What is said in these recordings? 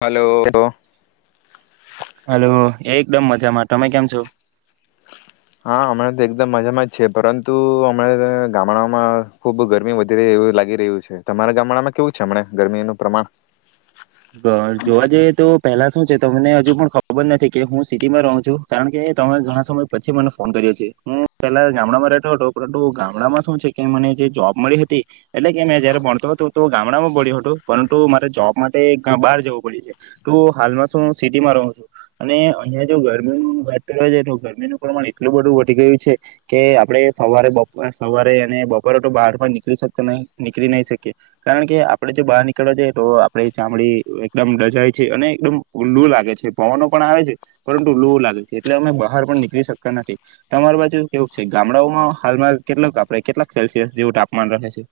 Hello hello એક. એકદમ મજામાં તમે કેમ છો. હા હમણાં તો એકદમ મજામાં જ છે પરંતુ હમણાં ગામડામાં ખુબ ગરમી વધી રહી એવું લાગી રહ્યું છે તમારા ગામડામાં કેવું છે હમણા ગરમીનું પ્રમાણ ઘ જોવા જઈએ તો પહેલા શું છે તમને હજુ પણ ખબર જ નથી કે હું સિટીમાં રહું છું કારણ કે તમે ઘણા સમય પછી મને ફોન કર્યો છે હું પહેલા ગામડામાં રહેતો હતો પરંતુ ગામડામાં શું છે કે મને જે જોબ મળી હતી એટલે કે મેં જયારે ભણતો હતો તો ગામડામાં ભ્યું હતું પરંતુ મારા જોબમાં આપણે બહાર જવું પડે છે તો હાલમાં શુંું સિટીમાં રહું છું અને અહિયાયા જો ગરમી વાત કરવા જ તો ગરમીનું પ્રમાણ એટલું બધું વધી ગયું છે કે આપડણે સવારે બપ સવારે અને બપોરે તો બહાર પણ નીકળી શકતો ન નીકળી ન શકીએ કારણ કે આપડે જો બહાર નીકળવા જઈએ તો. આપ ચામડી એકદમ રજાય છે અને એકદમ લુ લાગે છે પવનો પણ આવે છે પરંતુ લુ લાગે છે એટલે અમે બહાર પણ નીકળી શકતા નથી અમારી બાજુ કેવું છે ગામડાઓમાં હાલમાં કેટલાક આપણે કેટલાક સેલ્સિયસ જેવું તાપમાન રહે છે.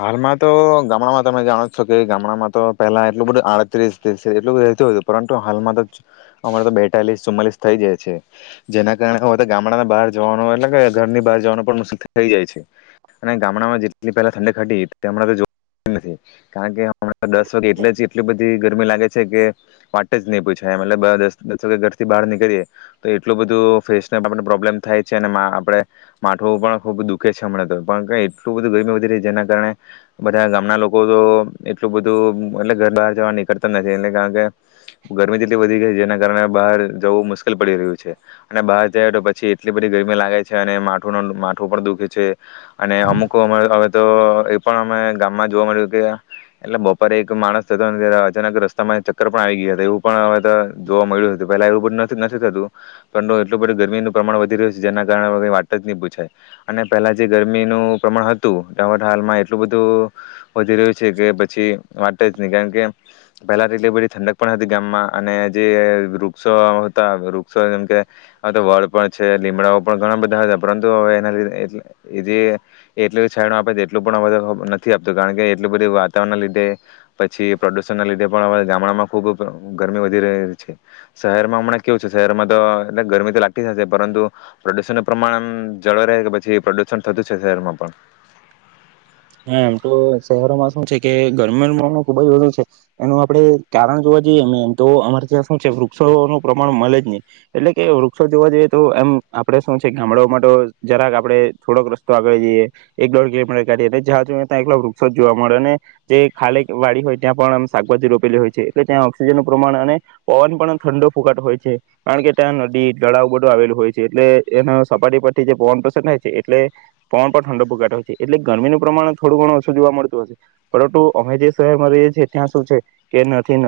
હાલમાં તો ગામડામાં તમે જાણો જ છો કે ગામડામાં તો પલા એટલું બધું આડત્રીસ એટલુંધું રહેતી હોય હતું પરંતુ હાલમાં તો અમારે તો બેતાલીસ ચુમ્માલીસ થઈ જાય છે જેના કારણે ગામડામાં બહાર જવાનું એટલે કે ઘરની બહાર જવાનું પણ મુશ્કેલ થઈ જાય છે અને ગામડામાં જેટલી પહેલા ઠંડી. ઘટી હણાં જો નથી કારણ કેણાં દસ વાગે એટલે જ એટલી બધી ગરમી લાગે છે કે વાટ જ નહી પૂછાય એટલે દસ દસ વાગે ઘરથી બહાર નીકળીએ તો એટલું બધું ફેસને આપને પ્રોબ્લેમ થાય છે અને આપે માઠવ પણ ખૂબ દુખે છે હમણાં તો પણ એટલું બધું ગરમી વધી ર છે જેના. બધા ગામના લોકો તો એટલું બધું એટલે ઘર બહાર જવા નીકળતા નથી એટલે કારણ કે ગરમી તેટલી બધી ગઈ જેના કારણે બહાર જવું મુશ્કેલ પડી રહ્યું છે અને બહાર જાય તો પછી એટલી બધી ગરમી લાગે છે અને માું ન માઠું પણ દુખે છે અને અમુક હવે તો. એ પણ અમે ગામમાં જોવા મળ્યું કે એટલે બપોરે એક માણસ થતો ત્યારે અચાનક રસ્તામાં ચક્કર પણ આવી ગયા હતા એવું પણ હવે જોવા મળ્યું હતું પહેલા એવું બધું નથી થતું પરંતુ એટલું બધું ગરમીનું પ્રમાણ વધી રહ્યું છે જેના કારણે કઈ વાત જ નહી પૂછાય અને પહેલા જે ગરમીનું પ્રમાણ હતું એ. હાલમાં એટલું બધું વધી રહ્યું છે કે પછી વાત જ નહી કારણ કે પહેલા તો એટલી બધી ઠંડક પણ હતી ગામમાં અને જે વૃક્ષો હતા વૃક્ષો જેમ કે તો વડ પણ છે લીમડાઓ પણ ઘણા બધા હતા પરંતુ હવે એના લધે જે એટ છાય આપે. એટલું પણ નથી આપતું કારણ કે એટલું બધું વાતાવરણના લીધે પછી પ્રદુષણના લીધે પણ ગામડામાં ખુબ ગરમી વધી રહી છે શહેરમાં હમણાં કેવું છે શહેરમાં તો એ ગરમી તો લાગતી જશે પરંતુ પ્રદુષણ ન પ્રમાણમ જળ રહે કે પછી પ્રદુષણ થતું છે શહેરમાં પણ. હા એમ તો શહેરોમાં શું છે કે ગરમીનુંું ખુબ જ વધુ છે એનું આપડણે કારણ જોવા જઈએ એમ તો અમારે ત્યાં શું છે વૃક્ષોનું પ્રમાણ મળે જ નહી એટલે કે વૃક્ષો જોવા જઈએ તો એમ આપડે શું છે ગામડાઓ માટે જરાક આપડણે થોડોક રસ્તો આગળ જઈએ એક દોઢ કિલોમીટર કાઢીએ. જ જો ત્યા એકલા વૃક્ષો જ જોવા મળે અને જે ખાલી વાડી હોય ત્યાં પણ શાકભાજીોપેલી હોય છે એટલે ત્યાં ઓક્સિજનનુંું પ્રમાણ અને પવન પણ ઠંડો ફુકાટ હોય છે કારણ કે ત્યાં નદી તળાવ બધું આવેલું હોય છે એટલે એના સપાટી પરથી જે પવન પસંદ થાય છે એટલે પવન પણ ઠંડો ફુકાટ હોય છે એટલે ગરમીનું. પ્રમાણે થોડું ઘણું ઓછું જોવા મળતું હશે પરંતુ અમે જે શહેર મળરીએ છીએ ત્યાં શું છે કે નથી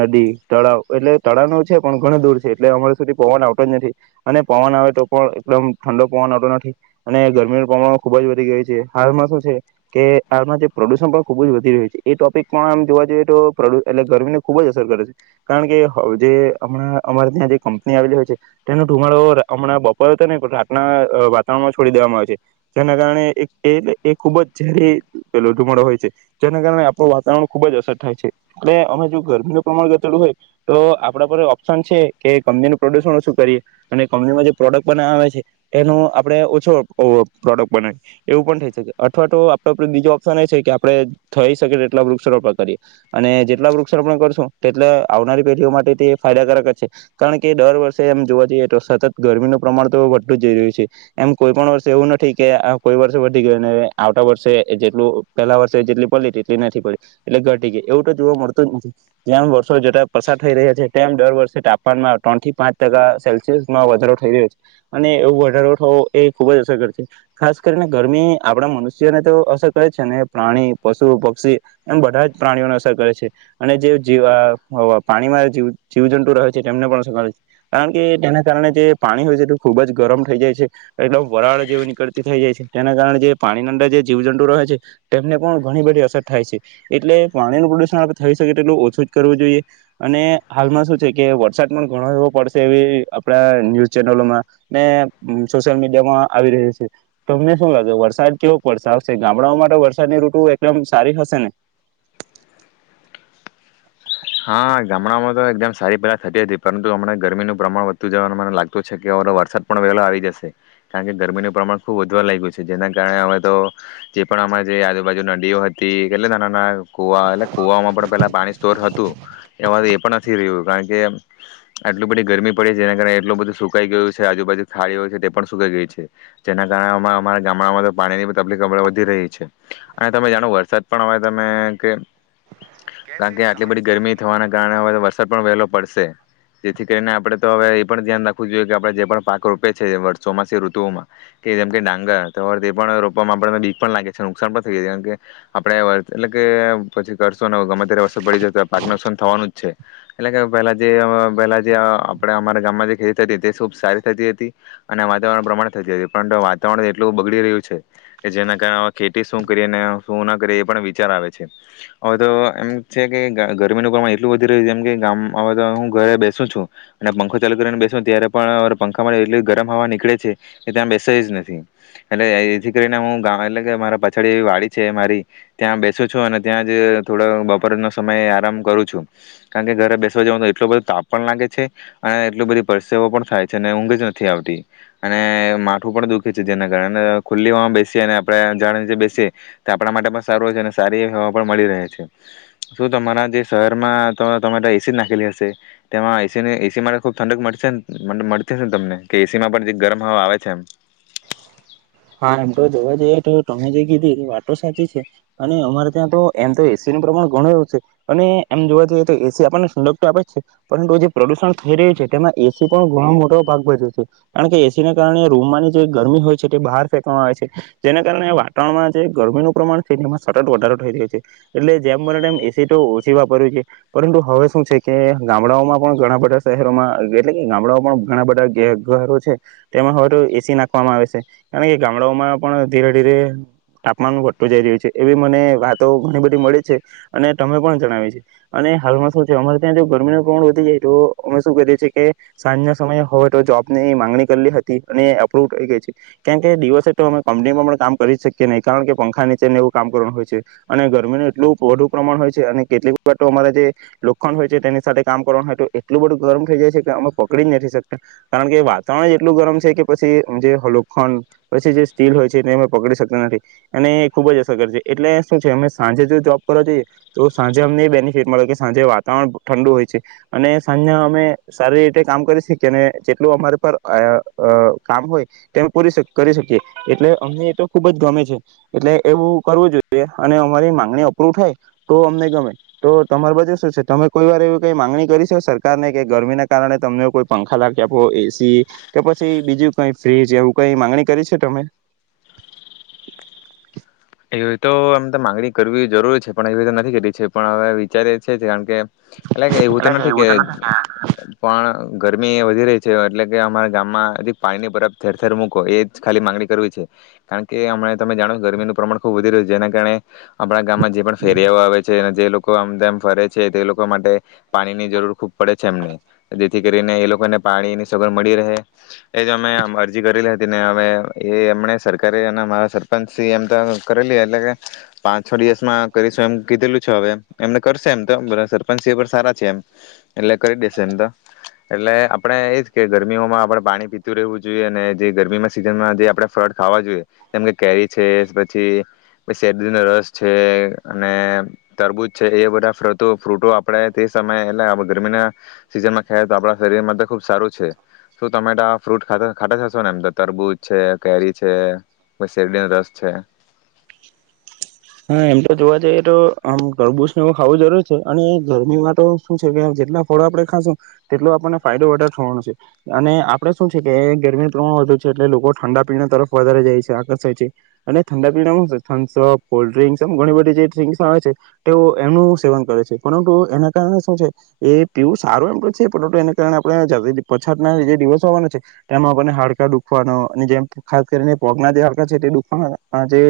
નદી તળાવ એટલે તળાવ ન છે પણ ઘણ દૂર છે એટલે અમારે સુધી પવન આવતો જ નથી અને પવન આવે તો પણ એકદમ ઠંડો પવન આવતો નથી અને ગરમીનું પ્રમાણ ખુબ જ વધી ગયું છે હાલમાં શું છે. કે આના જે પ્રદુષણ પણ ખૂબ જ વધી રહ્યું છે એ ટોપિક પણ આમ જોવા જોઈએ તો એટલે ગરમીને ખુબ જ અસર કરે છે કારણ કે જે હમણાં અમારે ત્યાં જે કંપની આવેલી હોય છે તેનો ધુમાડો હમણાં બપોરે હતો ને રાતના વાતાવરણમાં છોડી દેવામાં આવે છે જેના કારણે એ એ ખૂબ જ. જ પેલો ધુમડો હોય છે જેના કારણે આપણું વાતાવરણ ખુબ જ અસર થાય છે એટલે અમે જો ગરમીનું પ્રમાણ ઘલું હોય તો આપણા પર ઓપ્શન છે કે કંપનીનું પ્રોડ્યુસન ઓછું કરીએ અને કંપનીમાં જે પ્રોડક્ટ બનાવ આવે છે એનો આપણે ઓછો પ્રોડક્ટ બનાવીએ એવું પણ થઈ શકે. અવા તો આપ બીજો ઓપ્શન એ છે કે આપડણે થઈ શકીએ તેટલા વૃક્ષારોપણ કરીએ અને જેટલા વૃક્ષારોપણ કરશું તેટલા આવનારી પેઢીઓ માટે તે ફાયદાકારક જ છે કારણ કે દર વર્ષે એમ જોવા જઈએ તો સતત ગરમીનું પ્રમાણ તો વધતું જઈ રહ્યું છે એમ કોઈ પણ વર્ષે એવું નથી કે આ કોઈ વર્ષે વધી ગય. આવતા વ જેટલું પેલા વર્ષે જેટલી પડ તેટલી નથી પડી એટલે ઘટી ગ એવું તો જોવા મળતું જ નથી જેમ વર્ષો જટ પસાર થઈ રહ્યા છે તેમ દર વર્ષે તાપમાનમાં ત્રણ થી પાંચ ટકા સેલ્સિયસમાં વધારો થઈ રહ્યો છે અને એવો વધારો થવો એ ખુબ જ અસરગ છે ખાસ કરીને ગરમી આપણા મનુષ. તો અસર કરે છે ને પ્રાણી પશુ પક્ષી એમ બધા જ પ્રાણીઓને અસર કરે છે અને જે જી પાણીમાં જીવજંતુ રહે છે તેમને પણ અસર કરે છે કારણ કે તેના કારણે જે પાણી હોય છે તે ખુબ જ ગરમ થઈ જાય છે એકદમ વરાળ જેવ નીકળતી થઈ જાય છે તેના કારણે જે પાણીની અંદર. જે જીવજંતુ રહે છે તેમને પણ ઘણી બધી અસર થાય છે એટલે પાણીનું પ્રદુષણ આપ થઈ શકે તેટલું ઓછું જ કરવું જોઈએ અને હાલમાં શું છે કે વરસાદ પણ ઘણો એવો પડશે એવી આપણા ન્યૂઝ ચેનલોમાં ને સોશિયલ મીડિયામાં આવી રહ્યો છે તમને શું લાગે વરસાદ કેવો. વરસાશે ગામડાઓ માટે વરસાદની ઋતુ એકદમ સારી હશે ને. હા ગામડામાં તો એકદમ સારી પહેલા થતી હતી પરંતુ હમ ગરમીનું પ્રમાણ વધતું જવાનું મને લાગતું છે કે હ વરસાદ પણ વહેલો આવી જશે કારણ કે ગરમીનું પ્રમાણ ખુબ વધુ લાગ ગયું છે જેના કારણે હવે તો જે પણ અમા જે આજુબાજુ નદીઓ હતી કેટલે નાના નાના. કુવા એટલે કુવામાં પણ પેલા પાણી સ્તોર હત. એ એ પણ નથી રહ્યું કારણ કે આટલી બધી ગરમી પડી છે જેના કારણે એટલું બધું સુકાઈ ગયું છે આજુબાજુ ખાડી હોય છે તે પણ સુકાઈ ગઈ છે જેના કારણે અમારા ગામડામાં તો પાણીની તકલીફ વધી રહી છે અને તમે જાણો વરસાદ પણ હવે તમે કે. ગા કે્યા. એટલી બધી ગરમી થના કારણે હવે વરસાદ. પણ વહેલો પડશે જેથી કરીને આપડે તો હવે એ પણ ધ્યાન રાખવું જોઈએ કે આપડણે જે પણ પાક રોપે છે વર્ષોમાંથી ઋતુઓમાં કે જેમ કે ડાંગર તો વર્ એ પણ રોપમાં આપને બીખ પણ લાગે છે નુકસાન પણ થઈ જાય છે કેમ કે આપડે વર્ એટલે કે પછી કરશો ને ગમે ત્યારે વરો પડી જ. પાક નુકસાન થવાનું જ છે એટલે કે પહેલા જે પહેલા જે આપણે અમારા ગામમાં જે ખેતી થતી હતી તે ખુબ સારી થતી હતી અને વાતાવરણ પ્રમાણ થતી હતી પર વાતાવરણ એટલું બગડી રહ્યું છે કે જેના કારણેવે ખેતી શું કરીએ શું ના કરીએ એ પણ વિચાર આવે છે હવે તો એમ છે. ગરમીનું પ્રમા એટલું વધી રહ્યું છે જેમ કે ગામ આવે તો હું ઘરે બેસું છું અને પંખો ચાલુ કરીને બેસુ ત્યારે પણ પંખામાં એટલી ગરમ હવા નીકળે છે કે ત્યાં બેસે જ નથી એટલે એથી કરીને હું એટલે કે મારા પાછાડી વાડી છે મારી ત્યાં બેસું છું અને ત્યાં જ થોડો બપર. સમ આરામ કરું છું કારણ કે ઘરે બેસવા જવાનું તો એટલો બધો તાપ પણ લાગે છે અને એટલી બધી પરસેવો પણ થાય છે અને ઊંઘ જ નથી આવતી અને માઠું પણ દુખે છે જેના કારણે ખુલ્લી બેસીએ અને આપણે જાણ નીચે બેસીએ તો આપણા માટે પણ સારું હોય છે અને સારી એ હવા પણ મળી રહે છે. શું તમારા જે શહેરમાં તો તમારે એસી જ નાખેલી હશે તેમાં એસી એસી માટે ખુબ ઠંડક મળને મળતી હશે ને તમને કે એસી માં પણ જે ગરમ હવા આવે છે એમ. હા એમ તો જોવા જઈએ તો તમે જે કીધી એ વાતો સાચી છે અને અમારે ત્યાં તો એમ તો એસીનુંું પ્રમાણ ઘણુંું છે અને એમ જોવા જઈએ તો એસી આપણને સુંડગ્ટ આપે જ છે પરંતુ જે પ્રદુષણ થઈ રહ્યું છે તેમાં એસી પણ ઘણ મોટો ભાગ ભજ્યો છે કારણ કે એસીને કારણે રૂમ ની જે ગરમી હોય છે તે બહાર. આવે જેના કારણે વાતાવરણમાં જે ગરમીનું પ્રમાણ છે તેમાં સતત વધારો થઈ રહ્યો છે એટલે જેમમ એસી તો ઓછી વાપર્યું છે પરંતુ હવે શું છે કે ગામડાઓમાં પણ ઘણા બધા શહેરોમાં એટલે કે ગામડાઓ પણ ઘણા બધા ઘરો છે તેમાં હવે તો એસી નાખવામાં આવે છે. કારણ કે ગામડાઓમાં પણ ધીરે ધીરે તાપમાન વધતતો જઈ રહ્યો છે એવી મને વાતો ઘણી બધી મળે છે અને તમે પણ જણાવી છે અને હાલમાં શું છે અમારે ત્યાં જો ગરમીનું પ્રમાણ વધી જાય તો અમે શું કરીએ છીએ કે સાંજના સમયે હોવે તો જોબ ની માંગણી કરલી હતી અને અપ્રુવ થઈ ગઈ છે. કેમ કે દિવસે તો અમે કંપનીમાં પણ કામ કરી જ શકીએ નહીં કારણ કે પંખા નીચે ને એવું કામ કરવાનું હોય છે અને ગરમીનું એટલું વધુ પ્રમાણ હોય છે અને કેટલીક તો અમારે જે લોખંડ હોય છે તેની સાથે કામ કરવાનું હોય તો એટલું બધું ગરમ થઈ જાય છે કે અમે પકડી જ નથી શકતા કારણ કે વાતાવરણ એટલું ગરમ છે કે પછી જે. ખંડ પછી જે સ્ટીલ હોય છે એને અમે પકડી શકતા નથી અને એ ખુબ જ અસરત છે એટલે શું છે અમે સાંજે જો જોબ કરવા જોઈએ તો સાંજે અમને બેનિફિટ મળે કે સાંજે વાતાવરણ ઠંડુ હોય છે અને સાંજે અમે સારી રીતે કામ કરી શકીએ અને જેટલું અમારે પર કામ હોય. તેમ પૂરી કરી શકીએ એટલે અમને એ તો ખુબ જ ગમે છે એટલે એવું કરવું જોઈએ અને અમારી મામાંગણી અપ્રુવ થાય તો અમને ગમે તો તમારા બાજુ શું છે તમે કોઈ વાર એવી કઈ મામાંગણી કરી શ સરકારને કે ગરમીના કારણે તમને કોઈ પંખા લાગે આપો એસી કે પછી બીજું કઈ ફ્રીજ. જે હું કઈ મામાંગણી કરી છે તમે. એવી તો આમ તો મામાંગણી કરવી જરૂર છે પણ એવી તો નથી કરી છે પણ હવે વિચારે છે કારણ કે. એટલે કે એવું તો નથી કે પણ. ગરમી એ વધી રહી છે એટલે કે અમારા ગામમાં પાણીની બર ઠેર ઠેર મૂકો એ જ ખાલી માંગણી કરવી છે કારણ કે હમ તમે જાણો ગરમીનું પ્રમાણ. ખૂબ વધી્યો છે જેના કારણે. આપણા ગામમાં જે પણ ફેરિયાઓ આવે છે અને જે લોકો આમમ ફરે છે. છે તે એ લોકો માટે પાણીની જરૂર ખૂબ પડે છે એમને જેથી કરીને એ લોકોને પાણીની સગડ મળી રહે એ જ અમે અરજી કરેલી હતી ને અમે એ એમને સરકારેરા સરપંચ એમ. કરેલી એટલે કે પાંચ છ દિવસમાં કરીશું એમ કીધેલું છે હવે એમને. કરશે એમ તો સરપંચ એ પણ સારા. જેમ. એટલે કરી દેશે એમ તો. એટલે આપડે એજ કે ગરમીઓમાં આપડે પાણી પીતું રહેવું જોઈએ અને જે ગરમીમાં સિઝનમાં જે આપડણે ફળ ખાવા જોઈએ જેમ કે કેરી છે. પછી શેર નો રસ છે અને. તરબૂજ છે એ બધા ફ્રૂટો આપણે તે સમયે એટલે ગરમીના સીઝન માં ખાયએ તો આપણા શરીરમાં ખુબ સારું છે શું તમેટ ફ્રૂટ ખાતાા થશો ને એમ. તરબુજ. છે કેરી છે પછી શેરડીનો રસ છે. હા એમ તો જોવા જઈએ તો આમ તરબૂચ ને એવું ખાવું જરૂર છે અને ગરમીમાં તો શું છે કે જેટલા ફળો આપડે ખાશું તેટલો આપણને ફાયદો વધારે થવાનો છે અને આપડે શું છે કે ગરમીનું પ્રમાણ વધુ છે એટલે લોકો ઠંડા પીણા તરફ વધારે જાય છે આકર્ષાય છે અને ઠંડા પી શ. કોલ્ડ્રીન્ક એમ ઘણી બધી જે ડ્રીસ આવે છે તે એમનું સેવન કરે છે પરંતુ એના કારણે શું છે એ પીવું સારું એમ છે પરંતુ એના કારણે આપણે પછાતના જે દિવસો આવવાના છે તેમાં આપને હાડકા દુખવાનો અને જેમ ખાસ કરીને પગના જે હાકા છે તે દુખવાના જે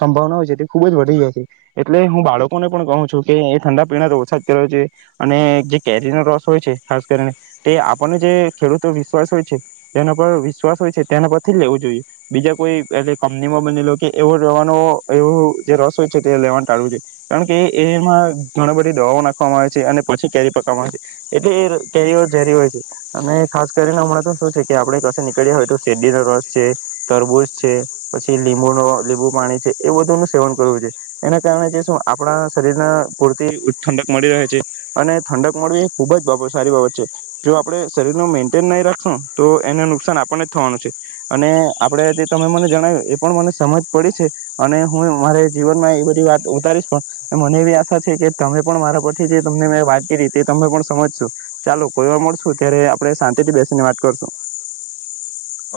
સંભાવના હોય છે. એટલે હું બાળકોને પણ કહું છું કે એ ઠંડા પીણા રોસાદ કર્યો છે અને જે કેરીનો રસ હોય છે ખાસ કરીને તે આપણને જે ખેડૂતો વિશ્વાસ હોય છે જેના પર વિશ્વાસ હોય છે તેના પરથી લેવું જોઈએ બીજા કોઈ એટ કંપનીમાં બનેલો કે એવો રવાનો એવો. જે રસ હોય છે તે લેવાનું ટાળવું જોઈ કારણ કે એમાં ઘણા બધી દવાઓ નાખવામાં આવે છે અને પછી કેરી પકવામાં આવે છે એટલે એ કેરીઓ ઝરી હોય છે અને ખાસ કરીને હમણાં તો શું છે કે આપણે ક નીકળ્યા હોય તો શેરડીનો રસ છે તરબૂજ છે પછી લીંબુ ન લીંબુ પાણી છે એ બધું ન. સેવન કરવું જોઈએ એના કારણે જે શું આપણા શરીરને પૂરતી ઠંડક મળી રહે છે અને ઠંડક મળવી એ ખૂબ જ સારી બાબત છે જો આપણે શરીરનું મેન્ટેન નહીં રાખશું તો એને નુકસાન આપણને જ થવાનું છે અને આપણે જે તમે મને જણાવ્યું એ પણ મને સમજ પડી છે અને. હું મારે જીવન માં એ બધી વાત ઉતારીશ પણ મને એવી આશા છે કે તમે પણ મારા પછી જે તમને મે વાત કરી તે તને પણ સમજશું ચાલો કોઈ વાર મળશું ત્યારે આપણે શાંતિથી બેસીને વાત કરશું.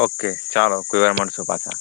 ઓકે ચાલો કોઈ વાર મળશો પાછા.